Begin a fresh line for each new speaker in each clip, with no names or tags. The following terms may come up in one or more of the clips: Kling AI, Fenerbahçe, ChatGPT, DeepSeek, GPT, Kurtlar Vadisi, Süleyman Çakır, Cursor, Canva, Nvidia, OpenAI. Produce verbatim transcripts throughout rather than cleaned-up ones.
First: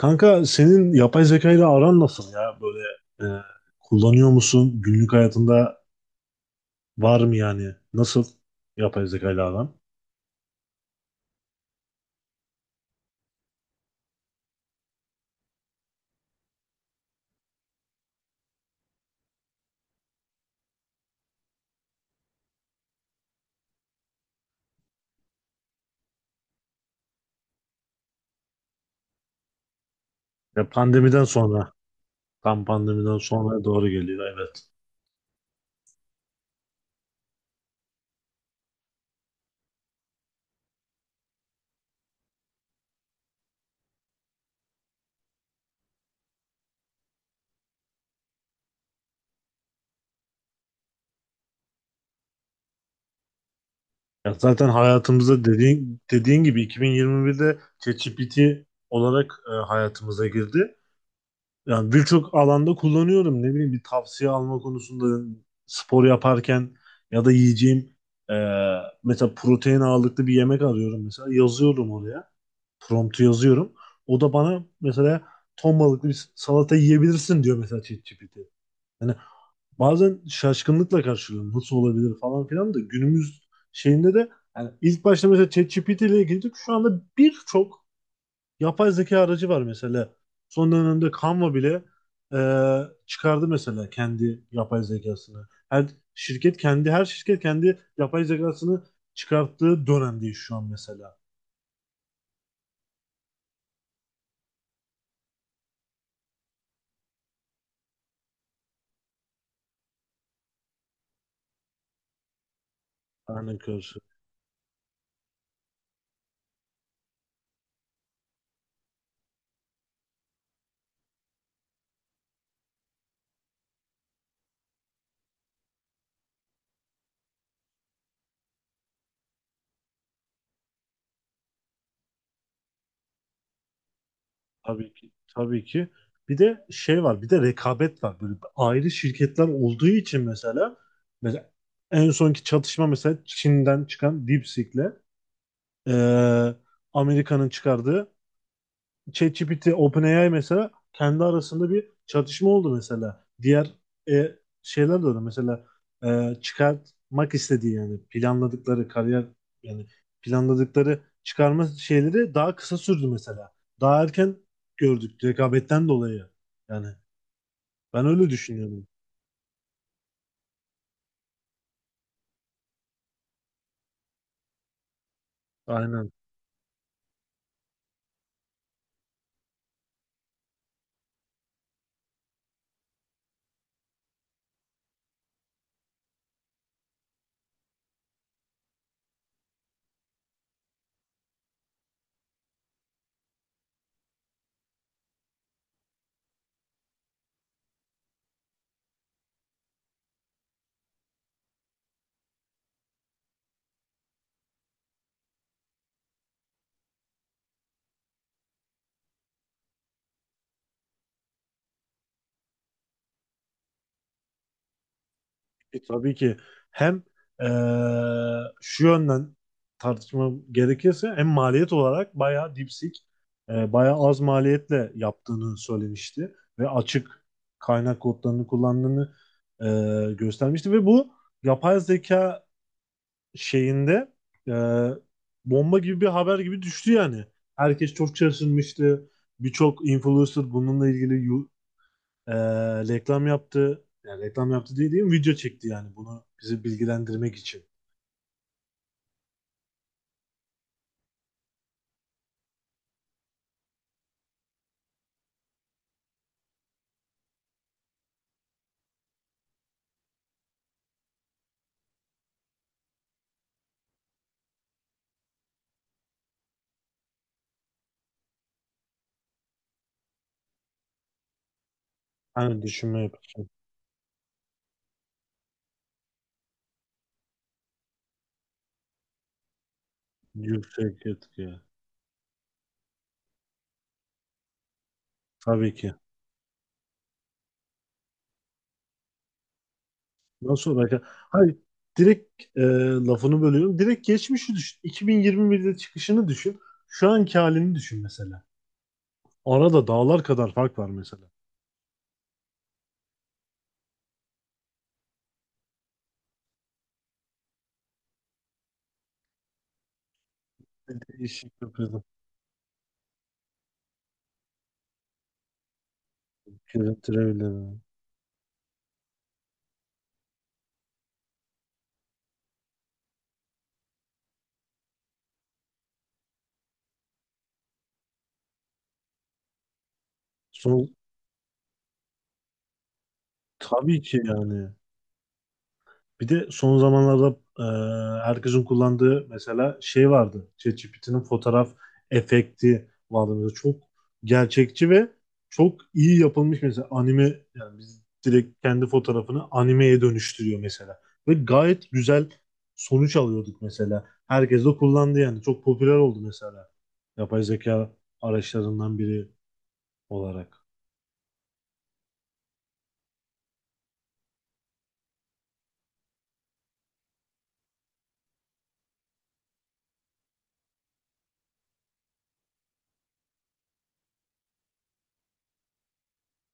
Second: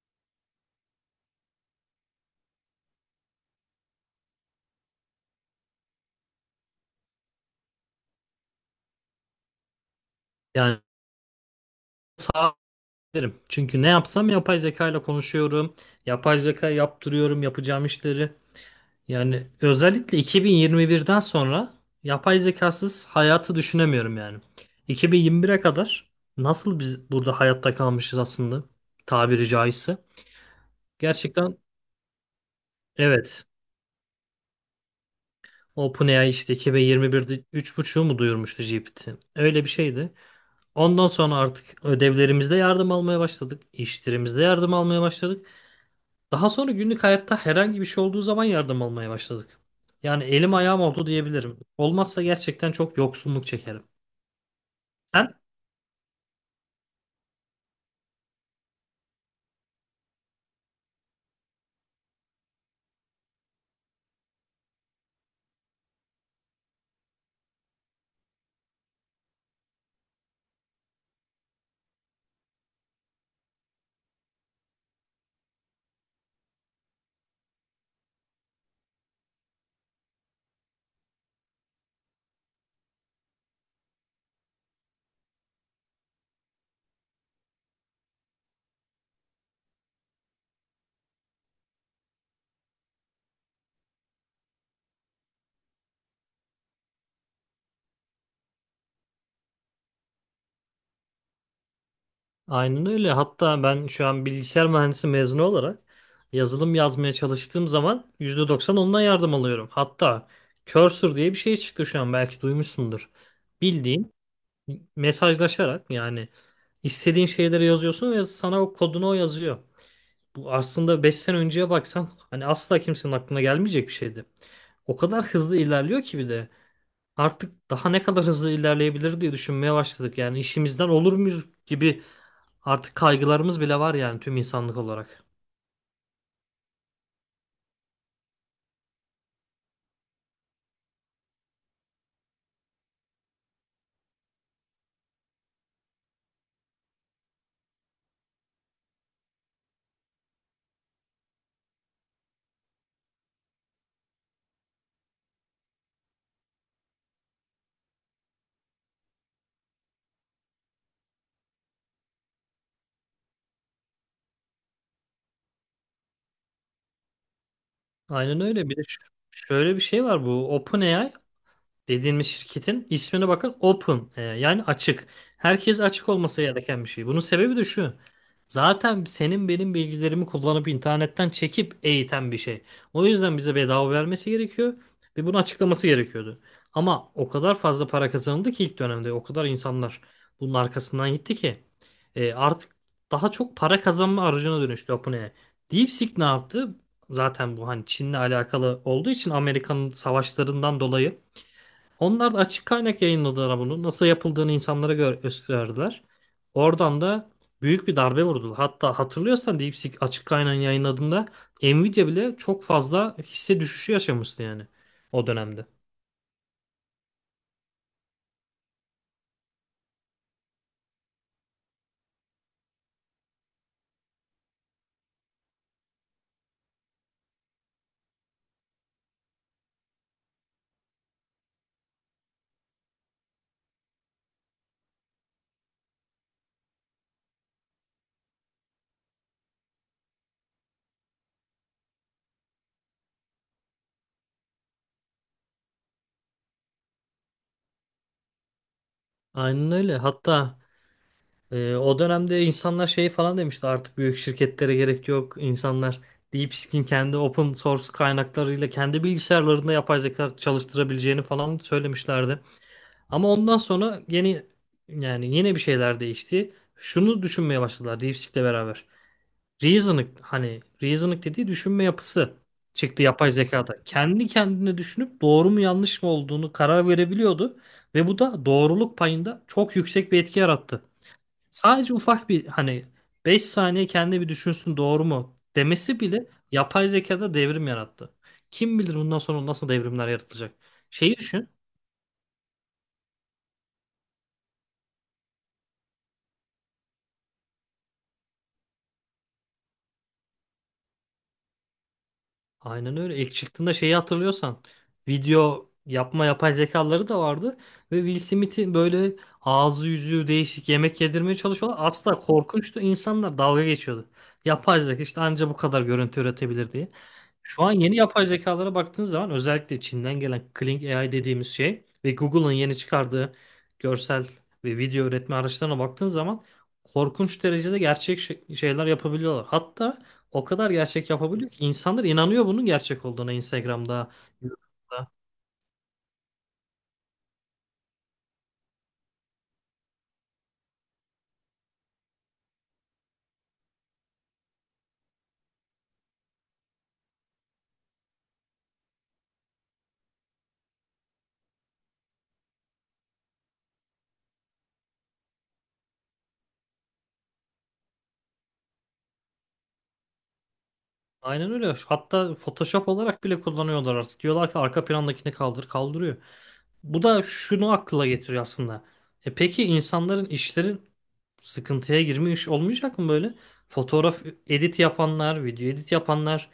Kanka senin yapay zeka ile aran nasıl ya? Böyle e, kullanıyor musun? Günlük hayatında var mı yani? Nasıl yapay zeka ile aran?
Yani sağ derim. Çünkü ne yapsam yapay zeka ile konuşuyorum. Yapay zeka yaptırıyorum yapacağım işleri. Yani özellikle iki bin yirmi birden sonra yapay zekasız hayatı düşünemiyorum yani. iki bin yirmi bire kadar nasıl biz burada hayatta kalmışız aslında tabiri caizse.
Ya pandemiden
Gerçekten
sonra, tam pandemiden
evet.
sonra doğru geliyor, evet.
OpenAI işte iki bin yirmi birde üç buçuğu mu duyurmuştu G P T? Öyle bir şeydi. Ondan sonra artık ödevlerimizde yardım almaya başladık. İşlerimizde yardım almaya başladık. Daha sonra günlük hayatta herhangi bir şey olduğu zaman yardım almaya başladık. Yani elim ayağım oldu diyebilirim. Olmazsa gerçekten çok yoksunluk çekerim.
Ya zaten
Sen?
hayatımızda dediğin, dediğin gibi iki bin yirmi birde ChatGPT olarak e, hayatımıza girdi. Yani birçok alanda kullanıyorum. Ne bileyim, bir tavsiye alma konusunda, spor yaparken ya da yiyeceğim, e, mesela protein ağırlıklı bir yemek arıyorum mesela, yazıyorum oraya. Promptu yazıyorum. O da bana mesela ton balıklı bir salata yiyebilirsin diyor mesela, ChatGPT. Yani bazen şaşkınlıkla karşılıyorum. Nasıl olabilir falan filan, da günümüz şeyinde de yani ilk başta mesela ChatGPT ile ilgili şu anda birçok yapay zeka aracı var mesela. Son dönemde Canva bile e, çıkardı mesela kendi yapay zekasını. Her şirket kendi her şirket kendi yapay zekasını çıkarttığı dönemdeyiz şu an mesela.
Aynen öyle. Hatta ben şu an bilgisayar mühendisi mezunu olarak yazılım yazmaya çalıştığım zaman yüzde doksan ondan yardım alıyorum. Hatta Cursor diye bir şey çıktı şu an belki duymuşsundur.
Örnek karşı.
Bildiğin mesajlaşarak yani istediğin şeyleri yazıyorsun ve sana o kodunu o yazıyor. Bu aslında beş sene önceye baksan hani asla kimsenin aklına gelmeyecek bir şeydi. O kadar hızlı ilerliyor ki bir de. Artık daha ne kadar hızlı ilerleyebilir diye düşünmeye başladık. Yani işimizden olur muyuz gibi artık kaygılarımız bile var yani tüm insanlık
Tabii ki.
olarak.
Tabii ki. Bir de şey var, bir de rekabet var. Böyle ayrı şirketler olduğu için mesela mesela en sonki çatışma mesela Çin'den çıkan DeepSeek'le, e, Amerika'nın çıkardığı ChatGPT, OpenAI mesela kendi arasında bir çatışma oldu mesela. Diğer e, şeyler de öyle. Mesela e, çıkartmak istediği, yani planladıkları kariyer, yani planladıkları çıkarma şeyleri daha kısa sürdü mesela. Daha erken gördük rekabetten dolayı. Yani ben öyle
Aynen öyle. Bir de
düşünüyorum.
ş- şöyle bir şey var, bu OpenAI dediğimiz şirketin ismine bakın, open e, yani açık. Herkes açık
Aynen.
olması gereken bir şey. Bunun sebebi de şu. Zaten senin benim bilgilerimi kullanıp internetten çekip eğiten bir şey. O yüzden bize bedava vermesi gerekiyor ve bunu açıklaması gerekiyordu. Ama o kadar fazla para kazanıldı ki ilk dönemde, o kadar insanlar bunun arkasından gitti ki e, artık daha çok para kazanma aracına dönüştü OpenAI. DeepSeek ne yaptı? Zaten bu hani Çin'le alakalı olduğu için, Amerika'nın savaşlarından dolayı onlar da açık kaynak yayınladılar bunu. Nasıl yapıldığını insanlara gö- gösterdiler. Oradan da büyük bir darbe vurdular. Hatta hatırlıyorsan, DeepSeek açık kaynağın yayınladığında Nvidia bile çok fazla hisse düşüşü yaşamıştı yani o dönemde.
E, Tabii ki hem eee, şu yönden tartışma gerekirse hem maliyet olarak bayağı dipsik, eee bayağı az maliyetle yaptığını söylemişti ve açık kaynak kodlarını kullandığını eee, göstermişti ve bu yapay zeka şeyinde eee, bomba gibi bir haber gibi düştü yani. Herkes çok şaşırmıştı. Birçok influencer bununla ilgili ee, reklam yaptı. Yani reklam yaptı diye değil mi? Video çekti yani, bunu bizi bilgilendirmek için.
Aynen öyle. Hatta e, o dönemde insanlar şey falan demişti, artık büyük şirketlere gerek yok. İnsanlar DeepSeek'in kendi open source kaynaklarıyla kendi bilgisayarlarında yapay zeka çalıştırabileceğini falan söylemişlerdi. Ama ondan sonra yeni, yani yine bir şeyler değişti. Şunu düşünmeye başladılar DeepSeek'le beraber. Reasoning, hani reasoning dediği düşünme yapısı
Hani düşünme
çıktı yapay
yapısı,
zekada. Kendi kendine düşünüp doğru mu yanlış mı olduğunu karar verebiliyordu ve bu da doğruluk payında çok yüksek bir etki yarattı.
yüksek etki.
Sadece ufak bir, hani beş saniye kendi bir düşünsün doğru mu
Tabii ki.
demesi bile yapay zekada devrim yarattı. Kim bilir bundan sonra nasıl devrimler yaratacak.
Nasıl olacak?
Şeyi düşün.
Hayır. Direkt e, lafını bölüyorum. Direkt geçmişi düşün. iki bin yirmi birde çıkışını düşün. Şu anki halini düşün mesela. Arada dağlar kadar fark var mesela.
Aynen öyle. İlk çıktığında şeyi hatırlıyorsan, video yapma yapay zekaları da vardı ve Will Smith'in böyle ağzı yüzü değişik yemek yedirmeye
Değişik bir
çalışıyorlar.
kızım.
Asla korkunçtu. İnsanlar dalga geçiyordu. Yapay zeka işte anca bu kadar görüntü üretebilir diye. Şu an yeni yapay zekalara baktığın zaman, özellikle Çin'den gelen Kling A I dediğimiz şey ve Google'ın yeni çıkardığı görsel ve video üretme araçlarına baktığın zaman korkunç derecede gerçek şey- şeyler yapabiliyorlar. Hatta o kadar
Son,
gerçek yapabiliyor ki insanlar inanıyor bunun gerçek olduğuna,
tabii
Instagram'da,
ki yani.
YouTube'da.
Bir de son zamanlarda e, herkesin kullandığı mesela şey vardı. ChatGPT'nin fotoğraf efekti vardı. Mesela çok gerçekçi ve çok iyi yapılmış mesela anime, yani biz direkt kendi fotoğrafını animeye dönüştürüyor mesela. Ve gayet güzel sonuç alıyorduk mesela. Herkes de kullandı yani. Çok popüler oldu mesela. Yapay zeka araçlarından biri olarak.
Aynen öyle. Hatta Photoshop olarak bile kullanıyorlar artık. Diyorlar ki arka plandakini kaldır, kaldırıyor. Bu da şunu akla getiriyor aslında. E peki, insanların işlerin sıkıntıya girmiş olmayacak mı böyle? Fotoğraf edit yapanlar, video edit yapanlar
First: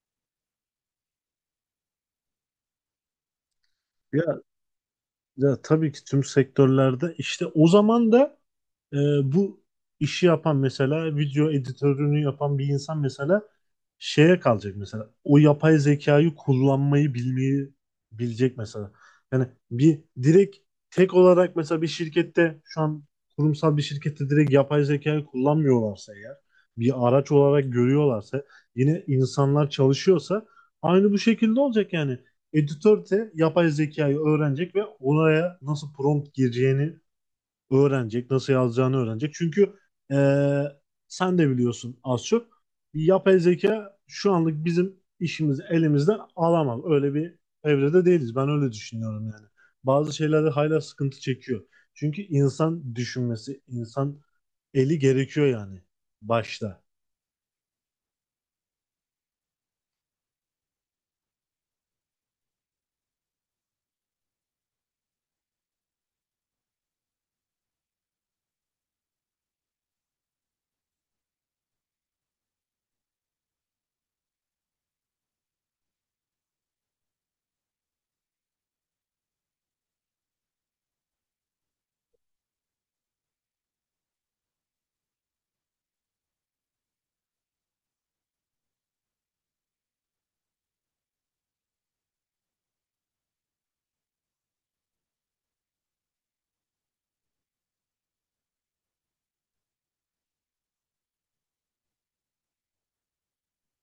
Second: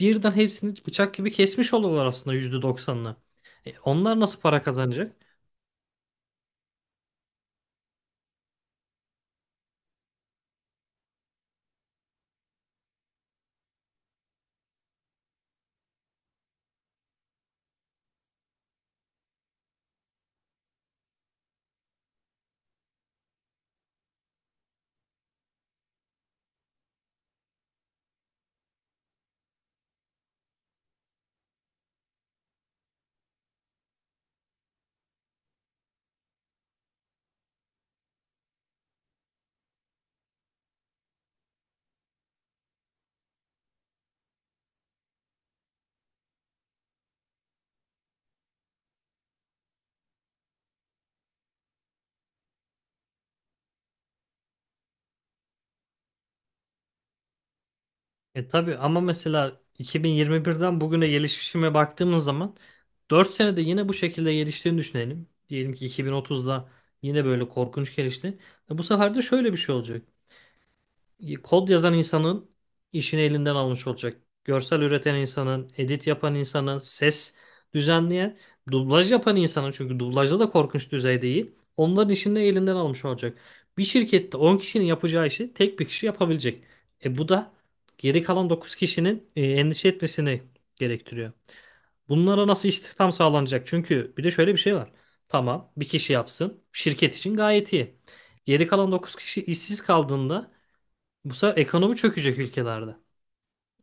birden hepsini bıçak gibi kesmiş oluyorlar aslında yüzde doksanını. E onlar nasıl
Ya,
para kazanacak?
ya tabii ki tüm sektörlerde işte, o zaman da Ee, bu işi yapan mesela video editörünü yapan bir insan mesela şeye kalacak mesela. O yapay zekayı kullanmayı bilmeyi bilecek mesela. Yani bir direkt tek olarak mesela bir şirkette şu an, kurumsal bir şirkette direkt yapay zekayı kullanmıyorlarsa eğer, bir araç olarak görüyorlarsa, yine insanlar çalışıyorsa aynı bu şekilde olacak yani. Editör de yapay zekayı öğrenecek ve oraya nasıl prompt gireceğini öğrenecek, nasıl yazacağını öğrenecek. Çünkü e, sen de biliyorsun az çok. Yapay zeka şu anlık bizim işimizi elimizden alamaz. Öyle bir evrede değiliz. Ben öyle düşünüyorum yani. Bazı şeylerde hala sıkıntı çekiyor. Çünkü insan düşünmesi, insan eli gerekiyor yani başta.
E tabii, ama mesela iki bin yirmi birden bugüne gelişime baktığımız zaman dört senede yine bu şekilde geliştiğini düşünelim. Diyelim ki iki bin otuzda yine böyle korkunç gelişti. E bu sefer de şöyle bir şey olacak, kod yazan insanın işini elinden almış olacak. Görsel üreten insanın, edit yapan insanın, ses düzenleyen, dublaj yapan insanın, çünkü dublajda da korkunç düzeyde iyi. Onların işini de elinden almış olacak. Bir şirkette on kişinin yapacağı işi tek bir kişi yapabilecek. E bu da geri kalan dokuz kişinin e, endişe etmesini gerektiriyor. Bunlara nasıl istihdam sağlanacak? Çünkü bir de şöyle bir şey var. Tamam, bir kişi yapsın. Şirket için gayet iyi. Geri kalan dokuz kişi işsiz kaldığında bu sefer ekonomi çökecek ülkelerde.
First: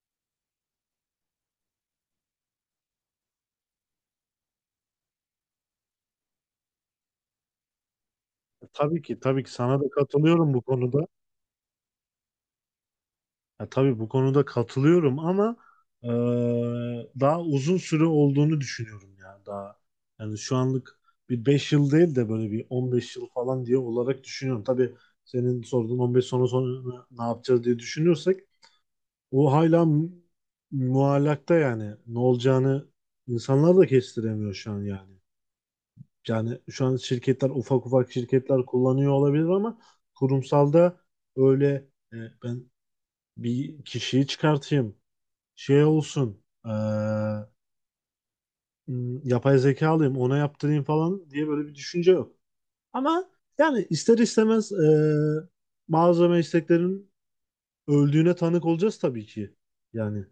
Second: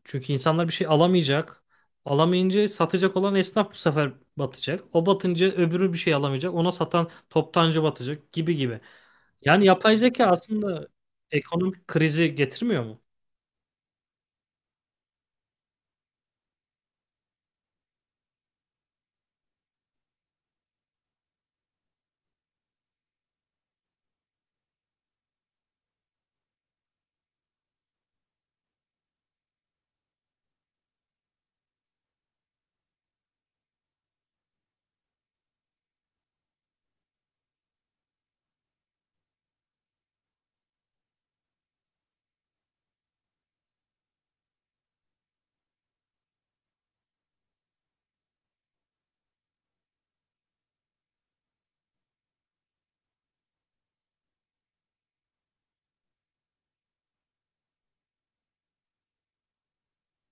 Çünkü insanlar bir şey alamayacak. Alamayınca satacak olan esnaf bu sefer batacak. O batınca öbürü bir şey alamayacak. Ona satan toptancı batacak, gibi gibi.
Tabii ki, tabii ki
Yani
sana da
yapay zeka
katılıyorum bu
aslında
konuda.
ekonomik krizi getirmiyor mu?
Ya tabii bu konuda katılıyorum ama eee, daha uzun süre olduğunu düşünüyorum ya, daha. Yani şu anlık bir beş yıl değil de böyle bir on beş yıl falan diye olarak düşünüyorum. Tabii senin sorduğun on beş sene sonra ne yapacağız diye düşünüyorsak o hala mu- muallakta, yani ne olacağını insanlar da kestiremiyor şu an yani. Yani şu an şirketler, ufak ufak şirketler kullanıyor olabilir ama kurumsalda öyle e, ben bir kişiyi çıkartayım, şey olsun, e, m, yapay zeka alayım ona yaptırayım falan diye böyle bir düşünce yok. Ama yani ister istemez e, bazı mesleklerin öldüğüne tanık olacağız tabii ki. Yani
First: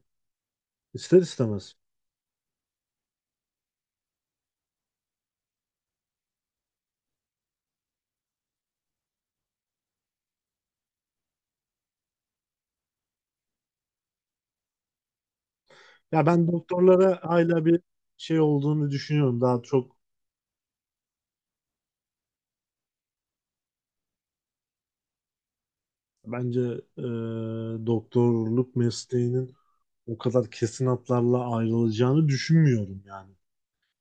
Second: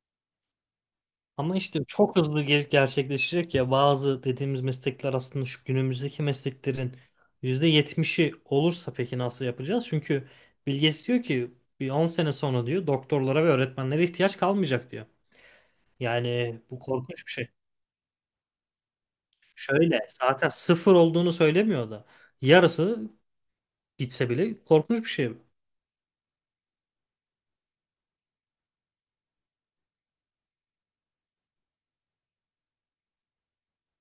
ister
Ama
istemez.
işte çok hızlı gel- gerçekleşecek ya. Bazı dediğimiz meslekler aslında şu günümüzdeki mesleklerin yüzde yetmişi olursa, peki nasıl yapacağız? Çünkü Bill Gates diyor ki bir on sene sonra diyor, doktorlara ve öğretmenlere ihtiyaç kalmayacak diyor.
Ya ben
Yani bu
doktorlara
korkunç bir şey.
hala bir şey olduğunu düşünüyorum. Daha çok
Şöyle, zaten sıfır olduğunu söylemiyor da yarısı gitse bile korkunç bir şey.
bence e, doktorluk mesleğinin o kadar kesin hatlarla ayrılacağını düşünmüyorum yani.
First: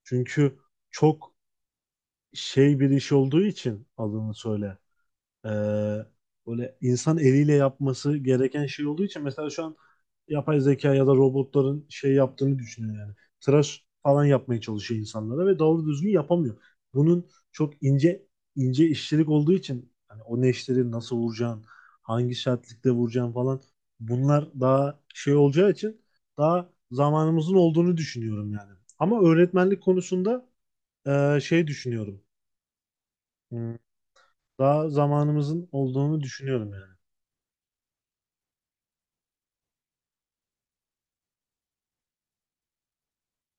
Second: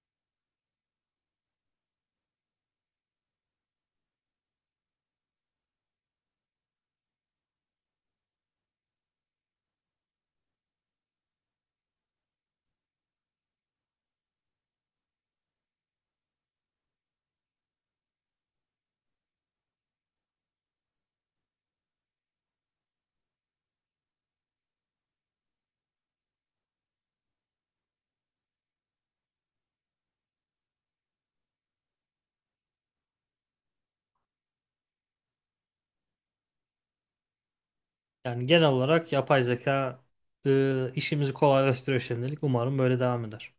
Çünkü çok şey bir iş olduğu için adını söyle. Ee, böyle insan eliyle yapması gereken şey olduğu için mesela şu an yapay zeka ya da robotların şey yaptığını düşünüyor yani. Tıraş falan yapmaya çalışıyor insanlara ve doğru düzgün yapamıyor. Bunun çok ince ince işçilik olduğu için hani o neşteri nasıl vuracağın, hangi sertlikte vuracağın falan, bunlar daha şey olacağı için daha zamanımızın olduğunu düşünüyorum yani. Ama öğretmenlik konusunda e, şey düşünüyorum. Hmm. Daha zamanımızın olduğunu düşünüyorum yani.
Yani genel olarak yapay zeka e, işimizi kolaylaştırıyor şimdilik. Umarım böyle devam eder.